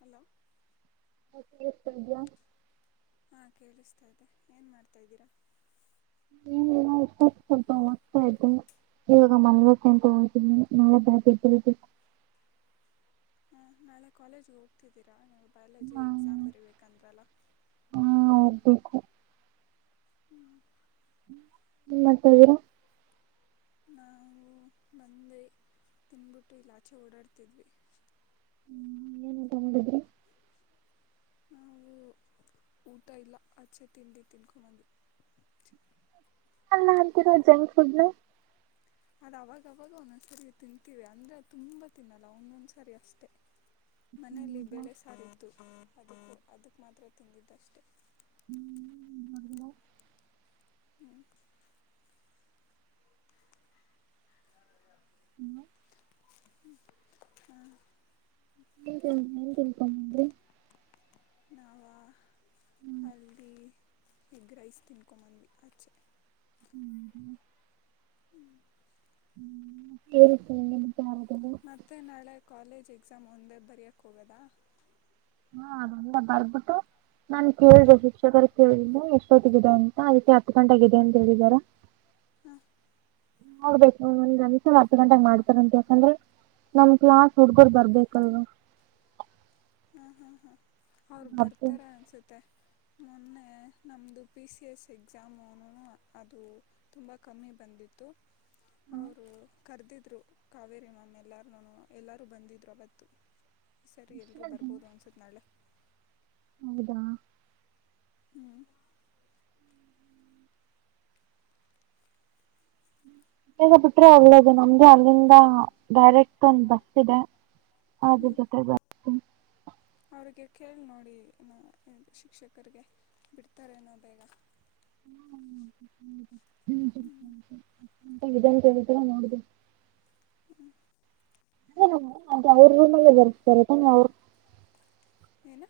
Hello ಹತಿದ ಹಾ ಕೇಳಿಸ್ತಾ ಇತೆ ಏನ್ ಮಾಡ್ತಾ ಇದ್ದೀರಾ ಹ ಸ್ವಲ್ಪ ಹೋಗದ್ತಾ ಇದ್ದೆ ಇವಾಗ ಮಲ್ವಂತ ಹೋಗೀನಿ ನಳೆ ಬ ಹಾ ನಾಳೆ ಕಾಲೇಜ್ಗೆ ಹೋಗ್ತಿದ್ದೀರಾ ನೀವು ಲ್ಲಿ ಎಾಮ ಬರ ಕಂದ್ರಲ್ಲ ಹಾ ಹೋಗಬೇಕು ಹ್ಞೂ ್ಮ ಮತ್ತದಾ ನಾವು ಬಂದೆ ತಿನ್ಬಿಟ್ಟು ಇಲ್ಲಾ ಆಚೆ ಓಡಾಡ್ತಿದ್ವಿ ಏನು ಊಟ ಮಾಡಿದ್ರಿ ನಾವು ಊಟ ಇಲ್ಲ ಅಚ್ಚೆ ತಿಂಡಿ ತಿನ್ಕೊಂಬಂದು ಅಲ್ಲಾ ಅಂತೀರ ಜಂಕ್ ಫುಡ್ನು ಅದ ಅವಾಗವಾಗ ಒಂದೊಂದ್ಸರಿ ತಿಂತೀವಿ ಅಂದ್ರೆ ತುಂಬಾ ತಿನ್ನಲ್ಲ ಒಂದೊಂದ್ಸರಿ ಅಷ್ಟೆ ಮನೇೆಯಲ್ಲಿ ಹೌದಾ ಬೆಳೆ ಸಾರತು ಅದ ಅದಕ್ ಮಾತ್ರ ತಿಂದಿದ್ದಷ್ಟೆ ಹ್ಮ್ ಹ ಏನ್ ಏನ್ ಕಳ್ತ ಅೆ [unintelligible] ನಾಾವ ಅಲ್ದಿ ಎಗ್ ರೈಸ್ ತಿನ್ಕೊಂಬಂದ್ವಿ ಆಚೆ ಕೇತೀನೆ ನಿ ಮತ್ತೆ ನಾಳೆ ಕಾಲೇಜ್ ಎಕ್ಸಾಮ್ ಒಂದೇ ಬರಯೋಕ್ಕೆ ಹೋಗೋದಾ ಹಾ ಅಲ್ಲ ಬರ್ಬಿಟ್ಟು ನಾನ್ ಕೇಳ್ದ ಹಾಂ ಶಿಕ್ಷಕರ ಕೇಳ್ದ ಎಷ್ಟ ೋಟಗಿದೆ ಅಂತ ಅದಕ್ಕೆ ಹತ್ತು ಗಂಟೆಗಿದೆ ಅಂತ ಹೇಳಿದಾರಾ ಹಾಂ ಹೋಗ್ಬೇಕು ಒಂದ್ಮ್ಷಲ ಹತ್ತು ಗಂಟಾಗ ಮಾಡ್ತಾರಂತ ಯಾಕಂದ್ರೆ ನಮ್ ಕ್ಲಾಸ್ ಹುಡ್ಗರು ಬರ್ಬೇಕಲ್ವಾ ಅವರು ಬರ್ತೀವಿ ಬರ್ತಾರ ಅನ್ಸುತ್ತೆ ಮೊನ್ನೆ ನಮ್ದು ಪಿ ಸಿ ಎಸ್ ಎಕ್ಸಾಮು ಅದು ತುಂಬಾ ಕಮ್ಮಿ ಬಂದಿತ್ತು ಅವರು ಕರ್ದಿದ್ದ ರು ಕಾವೇರಿ ಮಾಮ್ ಎಲ್ಲಾರನು ಎಲ್ಲಾರೂ ಬಂದಿದ್ರು ಅವತ್ತು ಸರಿಯ ಬೋದು ಅನ್ಸತ್ತ್ ನಾಳೆ ಹೌದಾ ಹ್ಮ್ ಬೇಗ ಬುಟ್ರೆ ಒಳ್ಳೆದೆ ನಮ್ಗು ಅಲ್ಲಿನ್ ಹ ಡೈರೆಕ್ಟ್ ಒಂದ್ ಬಸ್ ಸಿದೆ ಆದ್ರು ಹ್ಞೂ ಜೊತೆ ಬರ್ತಿನ್ ಅವರಿಗೆ ಕೇಳಿ ನೋಡಿ ನ ಶಿಕ್ಷಕರಿಗೆ ಬಿಡ್ತಾರೆನೋ ಬೇಗ ಹ್ಮ್ ಇದೊಂತೆರಿ ತರ ನೋಡ್ದೆ ಹ ಹ ಅ ಅವ್ರ ರೂಮಲ್ಲೆ ಬರ್ಸ್ತಾರೆ ತಾನೆ ಅವ್ರ್ ಏನ?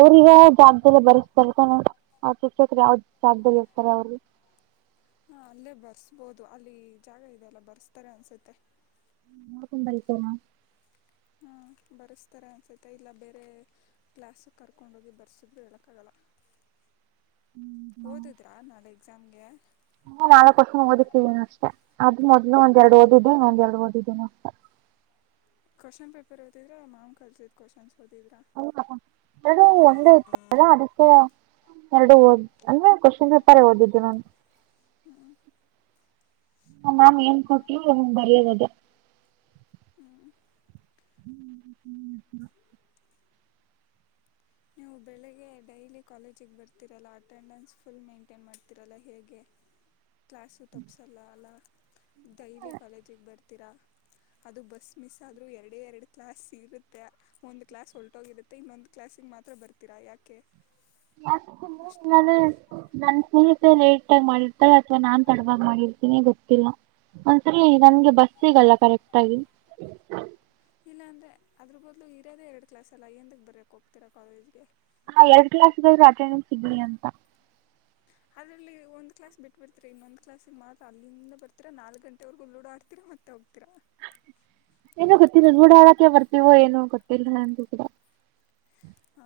ಅವ್ರಗ ಜವಾಬ್ದಾರಿ ಬರ್ಸ್ತಾರೆ ತಾನೆ ಅವ್ರ ಶಿಕ್ಷಕರು ಯಾವ್ದ ಜಾಗ್ದಲ್ಲಿರ್ತಾರೆ ಅವ್ರು? ಹೌದು ಅಲ್ಲಿ ಜಾಗ ಇದೆ ಅಲ್ಲ ಬರ್ಸ್ತಾರೆ ಅನ್ಸುತ್ತೆ ಕುಂಬಲಿ ಕೋನ ಹಾಂ ಬರೆಸ್ತಾರೆ ಅನ್ಸುತ್ತೆ ಇಲ್ಲ ಬೇರೆ ಕ್ಲಾಸಿಗ್ ಕರ್ಕೊಂಡೋಗಿ ಬರೆಸಿದ್ರು ಹೇಳಕ್ಕಾಗಲ್ಲ ಓದದ್ರಾ ನಾಳೆ ಎಕ್ಸಾ ನಂಗೆ ಹ ನಾಲ್ಕು ವರ್ಷ ಓದಕ್ಕಿದ್ದೀನ ಅಷ್ಟ ಅದ ಮೊದ್ಲು ಒಂದ್ ಎರಡು ಓದಿದ್ದೆ ಒಂದ್ ಎರಡು ಓದಿದ್ದೀನ ಅಷ್ಟೆ. ಪೇಪರ್ ಇದ್ದಿದ್ರೆ ಮಾಮ್ ಕಲ್ಸಿದ ಕ್ವೇಷನ್ಸ್ ಹ ಇದು ಒಂದು ಇತ್ತಲ ಅದಕ್ಕೆ ಎರಡು ಓದ್ ಅಂದ್ರೆ ಕ್ವಶನ್ ಪೇಪರ್ ಓದಿದ್ದು ನಾನು ಹ್ಮ್ ಮ್ಯಾಮ್ ಏನ್ ಕೊಟ್ರುಂಗ್ ಬರೆಯೋದ್ ಅದೇ ಹ್ಞೂ ಹ್ಮ್ ಹ್ಮ್ ಹ್ಮ ನೀವು ಬೆಳಗ್ಗೆ ಡೈಲಿ ಕಾಲೇಜಿಗೆ ಬರ್ತಿರಲ್ಲ ಅಟೆಂಡೆನ್ಸ್ ಫುಲ್ ಮೇಂಟೈನ್ ಮಾಡ್ತೀರಲ್ಲ ಹೇಗೆ? ಕ್ಲಾಸು ತಪ್ಸಲ್ಲ ಅಲ ಡೈಲಿ ಕಾಲೇಜಿಗ್ ಬರ್ ತೀರ ಅದು ಬಸ್ ಮಿಸ್ ಆದ್ರೂ ಎರಡೇ ಎರಡು ಕ್ಲಾಸ್ ಇರುತ್ತೆ ಒಂದ್ ಕ್ಲಾಸ್ ಹೊಲ್ಟೋಗಿರುತ್ತೆ ಇನ್ನೊಂದ್ ಕ್ಲಾಸಿಗ್ ಮಾತ್ ತ್ರ ಬರ್ತೀರಾ ಯಾಕೆ? ಯಾಕಂದ್ರೆ ಅಷ್ಟು ನಾನು ನನ್ ಫೀಸ್ ಲೇಟ್ ಆಗಿ ಮಾಡಿರ್ತಾಳೆ ಅಥವಾ ನಾನ್ ತಡವಾಗಿ ಮಾಡಿರ್ತೀನಿ ಗೊತ್ತಿಲ್ಲ ಒಂದ್ಸರಿ ನನ್ಗೆ ಬಸ್ ಸಿಗಲ್ಲ ಕರೆಕ್ಟ್ ಆಗಿ ಇಲ್ಲಾಂದರೆ ಅದ್ರ ಬದಲು ಇರೊದೇ ಎರಡು ಕ್ಲಾಸೆಲ್ಲ ಏಂತಕ್ ಬರಿಯಕ್ ಹೋಗ್ತೀರಾ ಕಾಲೇಜ್ ಗೆ? ಹಾ ಎರಡ್ ಕ್ಲಾಸ್ ಗಾದ್ರು ಅಟೆಂಡೆನ್ಸ್ ಸಿಗ್ಲಿ ಅಂತ ಅದ್ರಲ್ಲಿ ಒಂದು ಕ್ಲಾಸ್ ಬಿಟ್ಟಟ್ಬರ್ತೀರಾ ಇನ್ನೊಂದು ಕ್ಲಾಸ್ಗೆ ಮಾತ್ರ ಅಲ್ಲಿಂದ ಬರ್ತೀರಾ ನಾಲ್ಕ್ ಗಂಟೆವರೆಗೂ ಲೂಡ ಆಡ್ತೀರ ಮತ್ತೆ ಹೋಗ್ತೀರಾ. ಏನೋ ಗೊತ್ತಿಲ್ಲ ಲೂಡ ಆಡಕೆ ಬರ್ತಿವೋ ಏನೋ ಗೊತ್ತಿಲ್ಲ ನಂಗೂ ಕೂಡ. ಹ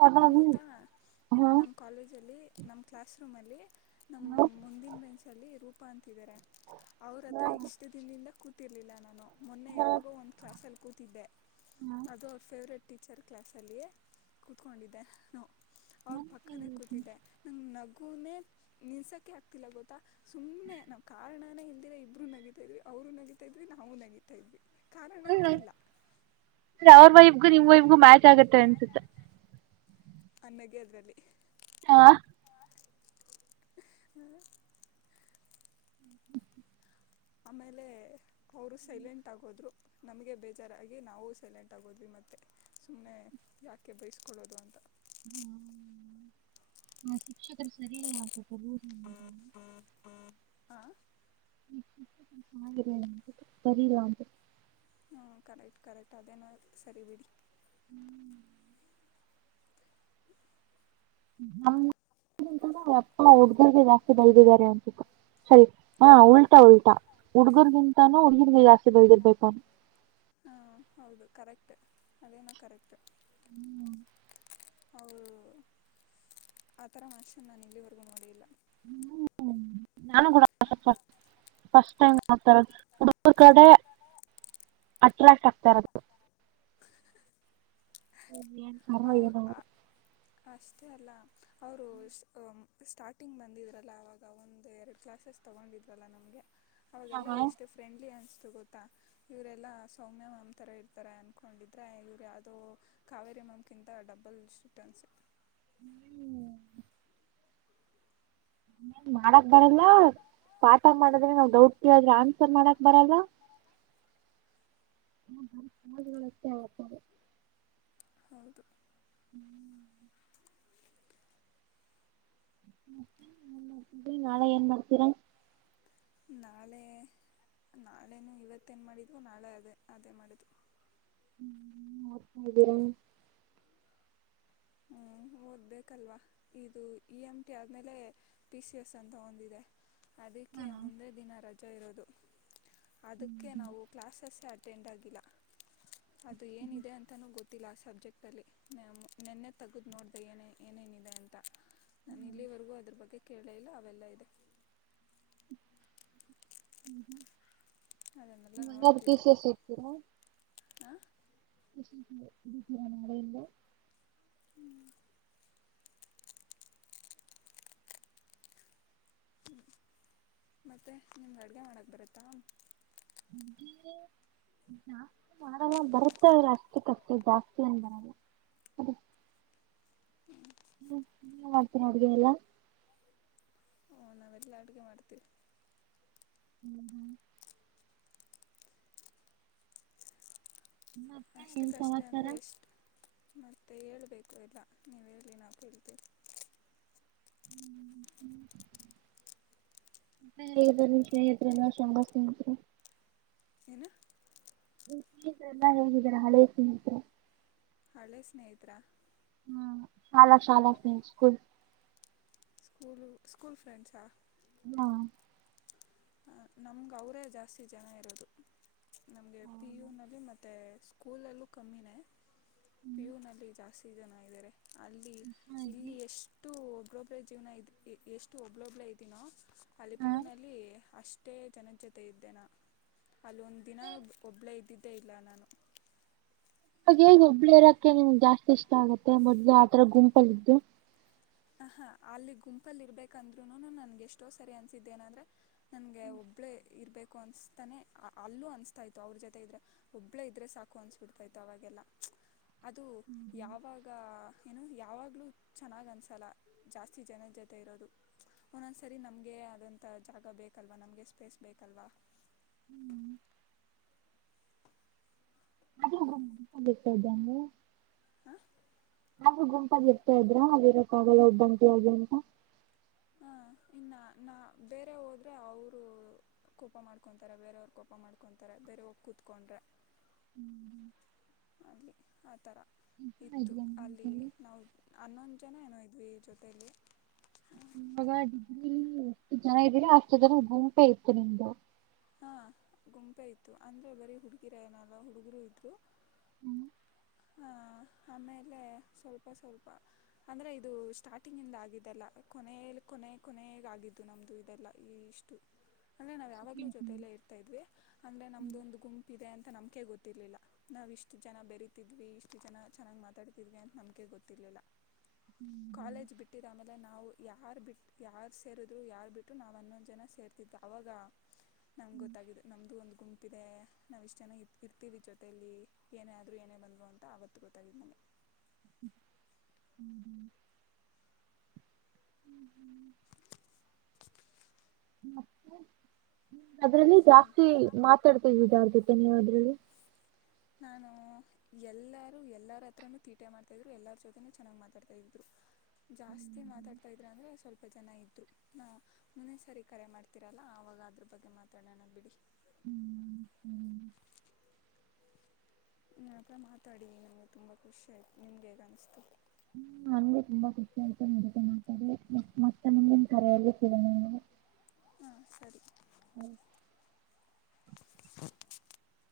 ಹಾ ನಿಮ್ ಗೊತ್ತಾ ಹಾ ನಮ್ ಕಾಲೇಜ ಅಲ್ಲಿ ನಮ್ ಕ್ಲಾಸ್ ರೂಮ ಅಲ್ಲಿ ನಮ ಮುಂದಿನ ಬೆಂಸಲ್ಲಿ ರೂ ಅವ್ರತ್ರ ಇಷ್ಟ ಹಾ ದಿನದಿಂದ ಕ ಎಲ್ಲನನೋ ಮೊನ್ನೆ ಯಾವಾದೋ ಒಂದೂ ಕ್ಲಾಸ್ ಸಲ್ಲಿಸಿ ಕೂತಿದ್ದ ತಿ ಹಾ ಬೆ ಅದು ಫೆವರೇಟ್ ಟೀಚರ್ ಕ್ಲಾಸ್ ಅಲ್ಲಿ ಇದನ್ನು ಅವ್ರ ಪಕ್ಕಾನ ಕೂತಿದ್ದ ನಂಗ ನಗು ನಿ ನಿಸಕ್ಕೆ ಹಕ್ತಿಲ ಗೋತ ಸುಮ್ಮನೆ ನಾವು ಕಾರಣ ನಾ ಹಿಂದಿರ ಇಬ್ಬರು ನಗಿತಾ ಇದ್ವಿ ಅವರು ನಗಿತಾ ಇದ್ವಿ ನಾವು ನಗಿತತಾ ಇದ್ವಿ ಕಾರಣನೇ ಹ ಇಲ್ಲ ಅ ಅವ್ರ ವೈಬ್ಗೂ ನಿಮ್ ವೈಬ್ಗೂ ಮ್ಯಾಚ್ ಆಗತ್ತೆ ಅನ್ಸುತ್ತೆ ಅನ್ನಗೆ ಅದ್ರಲ್ಲಿ ಹಾ ಹ ಆಮೇಲೆ ಅವರು ಸೈಲೆಂಟ್ ಆಗೋದ್ರು ನಮಗೆ ಬೇಜಾರಾಗಿ ನಾವು ಸೈಲೆಂಟ್ ಆಗೋದ್ವಿ ಮತ್ತೆ ಸುಮಮ್ಮನೆ ಯಾಕೆ ಬಯಸ್ಕೊಳ್ಳೋದು ಅಂತ ಆ ಶಿಕ್ಷಕರು ಸರಿಲ್ಲ ಅ ಹಾಂ ಸರಿಲ್ಲ ಅಂತ ಕರೆಕ್ಟ್ ಅದೇನೋ ಸರಿ ಬಿಡಿ ಹ್ಮ್ ಗಿ ಅಪ್ಪ ಹುಡ್ಗರ್ಗೆ ಜಾಸ್ತಿ ಬೆಳದಿದ್ದಾರೆ ಅನ್ಸಿತ್ತು ಸರಿ ಹ ಉಲ್ಟಾ ಉಲ್ಟಾ ಹುಡ್ಗರ್ಗಿಂತಾನೂ ಹುಡ್ಗರ್ಗೆ ಜಾಸ್ತಿ ಬೈದಿರ್ಬೇಕು ಅವ್ನು ಹಾ ಹೌದು ಕರೆಕ್ಟ್ ಅದೇನು ಕರೆಕ್ಟ್ ಹ್ಮ್ ಅವರು ಆತರ ಮನುಷ್ಯನ್ ನಾನು ಇಲ್ಲಿವರ್ಗೂ ನೋಡಿಲ್ಲ ಹ್ಮ ನಾನು ಕೂಡ ಫಸ್ಟ್ ಟೈಮ್ ನೋಡ್ತಾರೋದು ಅವರದು ಕಡೆ ಅಟ್ರಾಕ್ಟ್ ಆಗ್ತಾ ಇರೋದು ಏನ್ ಅವು ಪರವಾಗಿನ ಅವರು ಅಷ್ಟೇ ಅಲ್ಲ ಅವರು ಸ್ಟಾರ್ಟಿಂಗ್ ಬಂದಿದ್ರಲ್ಲ ಅವವಾಗ ಒಂದು ಎರಡು ಕ್ಲಾಸಸ್ ತೊಗೊಂಡಿದ್ರಲ್ಲ ನಮಗೆ ಅವಾಗೆಲ್ಲಾ ಏನೋ ಎಷ್ಟು ಫ್ರೆಂಡ್ಲಿ ಅನ್ತ ಗೊತ್ತಾ ಇವರೆಲ್ಲಾ ಸೌಮ್ಯ ಮಾಮತಾರ ಇರ್ತಾರೆ ಅನ್ಕೊಂಡಿದ್ರೆ ಇವ್ರು ಯಾವ್ದೋ ಕಾವೇರಿ ಮಾಮ ಒಂದ ಕಿಂತ ಡಬ್ಬಲ್ ತೇಟನ್ಸ ಹ್ಮ್ ಏನ್ ಮಾಡಕ್ ಬರಲ್ಲ ಪಾಠ ಮಾಡದ್ರೆ ನಾವು ಡೌಟ್ ಕೇಳಿದ್ರೆ ಆನ್ಸರ್ ಮಾಡಕ್ ಬರಲ್ಲ ಹತ ಅಂಗ್ರ ಹೌದು ಇಬರು ನಾಳೇ ಏನ್ ಮಾಡ್ತೀರ ನಾಳೆ ನಾಳೆ ಇವತ್ತೇನು ಮಾಡಿದ್ವು ನಾಳೆ ಅದೇ ಅದೇ ಮಾಡಿದ್ವು ಹ್ಮರನು ಹ್ಮ್ ಓದ್ಬೇಕಲ್ವಾ ಇದು ಇ ಎಂ ಟಿ ಆದ್ಮೇಲೆ ಪಿ ಸಿ ಎಸ್ ಅಂತ ಒಂದಿದೆ ಅದಕ್ಕೆ ಮುಂದೆ ದಿನ ರಜೆ ಇಷ್ಟ ಇರೋದು ಅದಕ್ಕೆ ನಾವು ಕ್ಲಾಾಸಸ್ ಆವಿ ಅಟೆಂಡ್ ಆಗಿಲ್ಲ ಅದು ಏನಿದೆ ಅಂತನೂ ಗೊತ್ತ ತಿ ಲಾಸ್ ಸಬ್ಜೆಟಲ್ಲಿ ಮ್ಯಾಮೂ ನೆನ್ನೆ ತಗ್ದು ನೋಡ್ದೆ ಏನೇ ಏನೇನಿದೆ ಅಂತ ನಾನ ಇಲ್ಲಿವರೆಗೂ ಅದ್ರ ಬಗ್ಗೆ ಕೇಳೆ ಇಲ್ಲ ಅವೆಲ್ಲ ಇದೆ ಹ್ಮ್ ಹ್ಮ್ ಅದನ್ನೆಲ್ಲ ನಿಮ್ಗಾಗಿ ಪೀಸ್ ನೋಡ್ತಿದ್ದೆ ಎಸ್ ಇರ್ತೀರಾ ಹಾಂ ಷರ ಎಲ್ಲ [unintelligible] ಹ್ಮ್ ಮತ್ತೆ ನಿಮ್ಗ ಅಡ್ಗೆ ಮಾಡಕ್ ಬರತ್ತಾ ಜಾಸ್ತಿ ಮಾಡಲ್ಲ ಬರುತ್ತೆ ಅದ್ರ್ ಅಷ್ಟಕ್ಕಷ್ಟೆ ಜಾಸ್ತಿ ಏನ್ ಬರಲ್ಲ ಅದ ಹ್ಮ್ ಹ್ಮ ನೀವು ಮಾಡ್ತೀರಾ ಅಡ್ಗೆ ಎಲ್ಲ ಹ್ಮ್ಮ್ ನಾವೆಲ್ಲ ಅಡುಗೆ ಮಾಡ್ತೀವಿ ಹ್ಮ್ ಹ್ಮ್ ಮತ್ತ ಏನ್ ಅಷ್ಟಕ್ಕಷ್ಟೇ ಸಮಾಚಾರ ಅಂದರೆ ಎಷ್ಟು ಮತ್ತೆ ಹೇಳ್ಬೇಕು ಎಲ್ಲ ನೀವು ಹೇಳಿ ನಾವ ಕೇಳ್ತೀವಿ ವಿಷಯ ಇದ್ರೆ ನ ಶಂಗಸ್ [unintelligible] ಏನ ನೀವೆಲ್ಲ ಹೇಗಿದ್ದೀರ ಹಳೆಯ ಸ್ನೇಹಿತ್ರ ಹಳೆ ಸ್ನೇಹಿತ್ರಾ ಹ್ಮ್ ಶಾಲಾ ಶಾಲಾ ನಿಮ್ ಸ್ಕೂಲ್ ಸ್ಕೂಲ್ ಸ್ಕೂಲ್ ಫ್ರೆಂಡ್ಸಾ ಹಾ ನಮ್ಗ ಅವರೇ ಜಾಸ್ತಿ ಜನ ಇರೋದು ನಮಗೆ ಪಿ ಯುನಲ್ಲಿ ಮತ್ತು ಸ್ಕೂಲಲ್ಲೂ ಕಮ್ಮಿನೇ ಹ್ಮ್ ಪಿಯುನಲ್ಲಿ ಜಾಸ್ತಿ ಸ್ತಿ ಜನ ಇದಾರೆ ಅಲ್ಲಿ ಶಾಲಾ ಶಾಲಾ ಫ್ರೆಂಡ್ಸ್ ಇಲ್ಲಿ ಸ್ಕೂಲ್ ಎಷ್ಟು ಕ್ರೋಬ್ರೆ ಜೀವನ ಇದೀ ಇ ಎಷ್ಟು ಒಬ್ಳೊಬ್ಳೇ ಇದೀನೋ ಅಲ್ಲಿ ಹಾ ಹಾ ಪಿಯೂನಲ್ಲಿ ಅಷ್ಟು ಷ್ಟೇ ಜನ ಜೊತೆ ಇದ್ದೆ ನಾ ಅಲ್ಲೊಂದು ದಿನನೂ ಒಬ್ಬಳೇ ಇದ್ದಿದ್ದೇ ಇಲ್ಲ ನಾನು ಅವಾಗೇಗ ಒಬ್ಬಳೇ ಇರೋಕ್ಕೆ ನಿಮ್ಗೆ ಜಾಸ್ತಿ ಇಷ್ಟ ಆಗತ್ತೆ ಮೊದ್ಲು ಆತರ ಗುಂಪಲ್ಲಿದ್ದು ಹ ಹಾ ಅಲ್ಲಿ ಗುಂಪಲ್ಲಿ ಇರ್ಬೇಕಂದ್ರು ನನ್ಗೆ ಎಷ್ಟೋ ಸರಿ ಅನ್ಸಿದ್ದೆ ಏನಂದ್ರೆ ನನ್ಗೆ ಒಬ್ಳೆ ಇರ್ಬೇಕು ಅನ್ಸ್ತಾನೆ ಅಲ್ಲೂ ಅನ್ಸ್ತಾ ಇತ್ತು ಅವ್ರ ಜೊತೆ ಇದ್ರೆ ಒಬ್ಳೆ ಇದ್ರೆ ಸಾಕು ಅನ್ಸ್ಬಿಡ್ತಾ ಇತ್ತು ಅವಾಗೆಲ್ಲ ಅದು ಯಾವಾಗ ಏನು ಯಾವಾಗ್ಲೂ ಚೆನ್ನಾಗ್ ಅನ್ಸ ಸಲ ಜಾಸ್ತಿ ಜನ ಜೊತೆ ಇರೋದು ಒಂದೊಂದ್ಸರಿ ನಮಗೆ ಆದಂಥ ಜಾಗ ಬೇಕಲ್ವಾ ನಮಗೆ ಸ್ಪೇಸ್ ಬೇಕಲ್ವಾ ಹ್ಮ್ ಅೇಕ್ದ [unintelligible] ಹಾಂ ಹಾಗು ಗುಂಪಾಗಿ ಇರ್ತಾ ಇದ್ರ ಆಗಿರಕ್ಕ ಆಗಲ್ಲ ಒಬ್ಬಂಟಿಯಾಗಿ ಅಂತ ಇನ್ನ ನಾ ಬೇರೆ ಹೋದರೆ ಅವರು ಕೋಪ ಮಾಡ್ಕೊಂತಾರೆ ಬೇರೆಯವ್ರ ಕೋಪ ಮಾಡ್ಕೊಂತಾರೆ ಬೇರೆ ಹೋಗ ಕೂತ್ಕೊಂಡ್ರೆ ಆಗಲಿ ಆ ಥರ ಹಾ, ಇತ್ತು ಇದ್ವಿ ನಮ್ ಅಲ್ಲಿ ಗುಂಪಲ್ಲಿ. ನಾವು ಅನ್ನೊಂದು ಜನ ಏನೋ ಇದ್ವಿ ಜೊತಲಿ ಇವಾಗ ಡಿಗ್ರಿಯಲ್ಲಿ ಎಷ್ಟು ಜನ ಇದ್ದೀರಾ ಅಷ್ಟು ಜನ ಗುಂಪೆ ಇತ್ತು ನಿಮ್ದು ಹಾ ಗುಂಪೆ ಇತ್ತು ಅಂದ್ರ ಬರಿ ಹುಡುಗಿರೆನಲ್ಲ ಹುಡುಗರು ಇದ್ರು ಹ್ಮ್. ಹ ಆಮೇಲೆ ಸ್ವಲ್ಪ ಸ್ವಲ್ಪ ಅಂದ್ರೆ ಇದು ಸ್ಟಾರ್ಟಿಂಗಿಂದ ಆಗಿದ್ದಲ್ಲ ಕೊನೆಯಲಿ ಕೊನೆ ಕೊನೆಗ ಆಗಿದ್ದು ನಮ್ದು ಇದೆಲ್ಲ ಈ ಇಷ್ಟು ಅಂದ್ರೆ ನಾವ್ಯಾವಗಲೂ ಸೆಕೆಂಡ್ ಪಿ ಜೊತೆ ಯು. ಯಲ್ಲೇ ಇರ್ತಾ ಇದ್ವಿ ಅಂದ್ರೆ ನಮ್ದ ಹ್ಮ್. ಒಂದು ಗುಂಪ್ ಇದೆ ಅಂತ ನಮ ಕೆ ಗೊತ್ತಿರ್ಲಿಲ್ಲ ನಾವವು ಇಷ್ಟು ಜನ ಬೆರೀತಿದ್ವಿ ಇಷ್ಟು ಜನ ಚೆನ್ನಾಗಿ್ ಮಾತಾಡ್ತಿದ್ವಿ ಅಂತ ನಂಬಿಕೆ ಗೊತ್ತರ್ಲಿಲ್ಲ ಕಾಲೇಜ್ ಬಿಟ್ಟಿ ತಾಮ [inaudible] ಇಲ್ಲ ನಾವು ಯಾರ್ ಬಿಟ್ಟ ಯಾರ ಸೇರಿದ್ರು ಯಾರ್ ಬಿಟ್ಟರು ನಾವವು ಹನ್ನೊಂದ್ ಜನ ಸೇರ್ತಿದ ಅವಾಗ ನಮ್ ಗೊತ್ತಿದ್ದ ನಮ್ದು ಒಂದು ಗುಂ ತಪ್ಪಿದೆ ನಾವು ಇಷ್ಟು ಜನ ಇ ಇರ್ತೀವಿ ಜೊತೆಯಲ್ಲಿ ಏನೇ ಆದರೂ ಏನೇ ಬಂದರು ಅಂತ ಆವತ್ತು ಗೊತ್ತಾಗಾಗಿದೆು ನಮಗೆ ಹ್ಮ್ ಹ್ಮ ಹ್ಮ ಹ್ಮ ಮತ್ತ ಅದ್ರಲ್ಲಿ ಹ್ಞೂ ಜಾಸ್ತಿ ಮಾತಾಡ್ತಿದ್ವಿದಾರ್ಥ ನ್ ಮಾಡ್ರದು ನಾನು ಎಲ್ಲರೂ ಎಲ್ಲರ ಹತ್ರನುೂ ತೀಟೆ ಮಾಡ್ತಾ ಇದ್ರು ಎಲ್ಲರ ಜೊತೆನೂ ಚೆನ್ನಾಗ್ ಮಾತಾಡ್ತಾ ಇದ್ರು ಜಾಸ್ತಿ ಮಾತಾಡ್ತಾ ಇದ್ರ ಅಂದ್ರರೆ ಸ್ವಲ್ಪ ಜನ ಇದ್ರು ನಾ ಮುಂದೆ ಸಾರಿ ಕರೆ ಮಾಡ್ತರಲ್ಲ ಆವಾಗ ಅದ್ರ ಬಗ್ಗೆ ಮಾತಾಡೋಣ ಬಿಡಿ ಹ್ಮ್ ಹ್ಮ್. ನ ಹತ್ರ ಮಾತಾಡಿ ನಮ್ಗೆ ತುಂಬಾ ಖುಷಿ ಆಯ್ತು ನಿಮ್ಗೆ ಹೇಗ ಅನ್ಸ್ತು ಹ್ಮ ನನ್ಗೆ ತುಂಬಾ ಖುಷಿ ಆ್ತ ಮದೆ ಮಾ ಸ [inaudible] ಹಾ ಸರಿ [inaudible] ಹ [inaudible]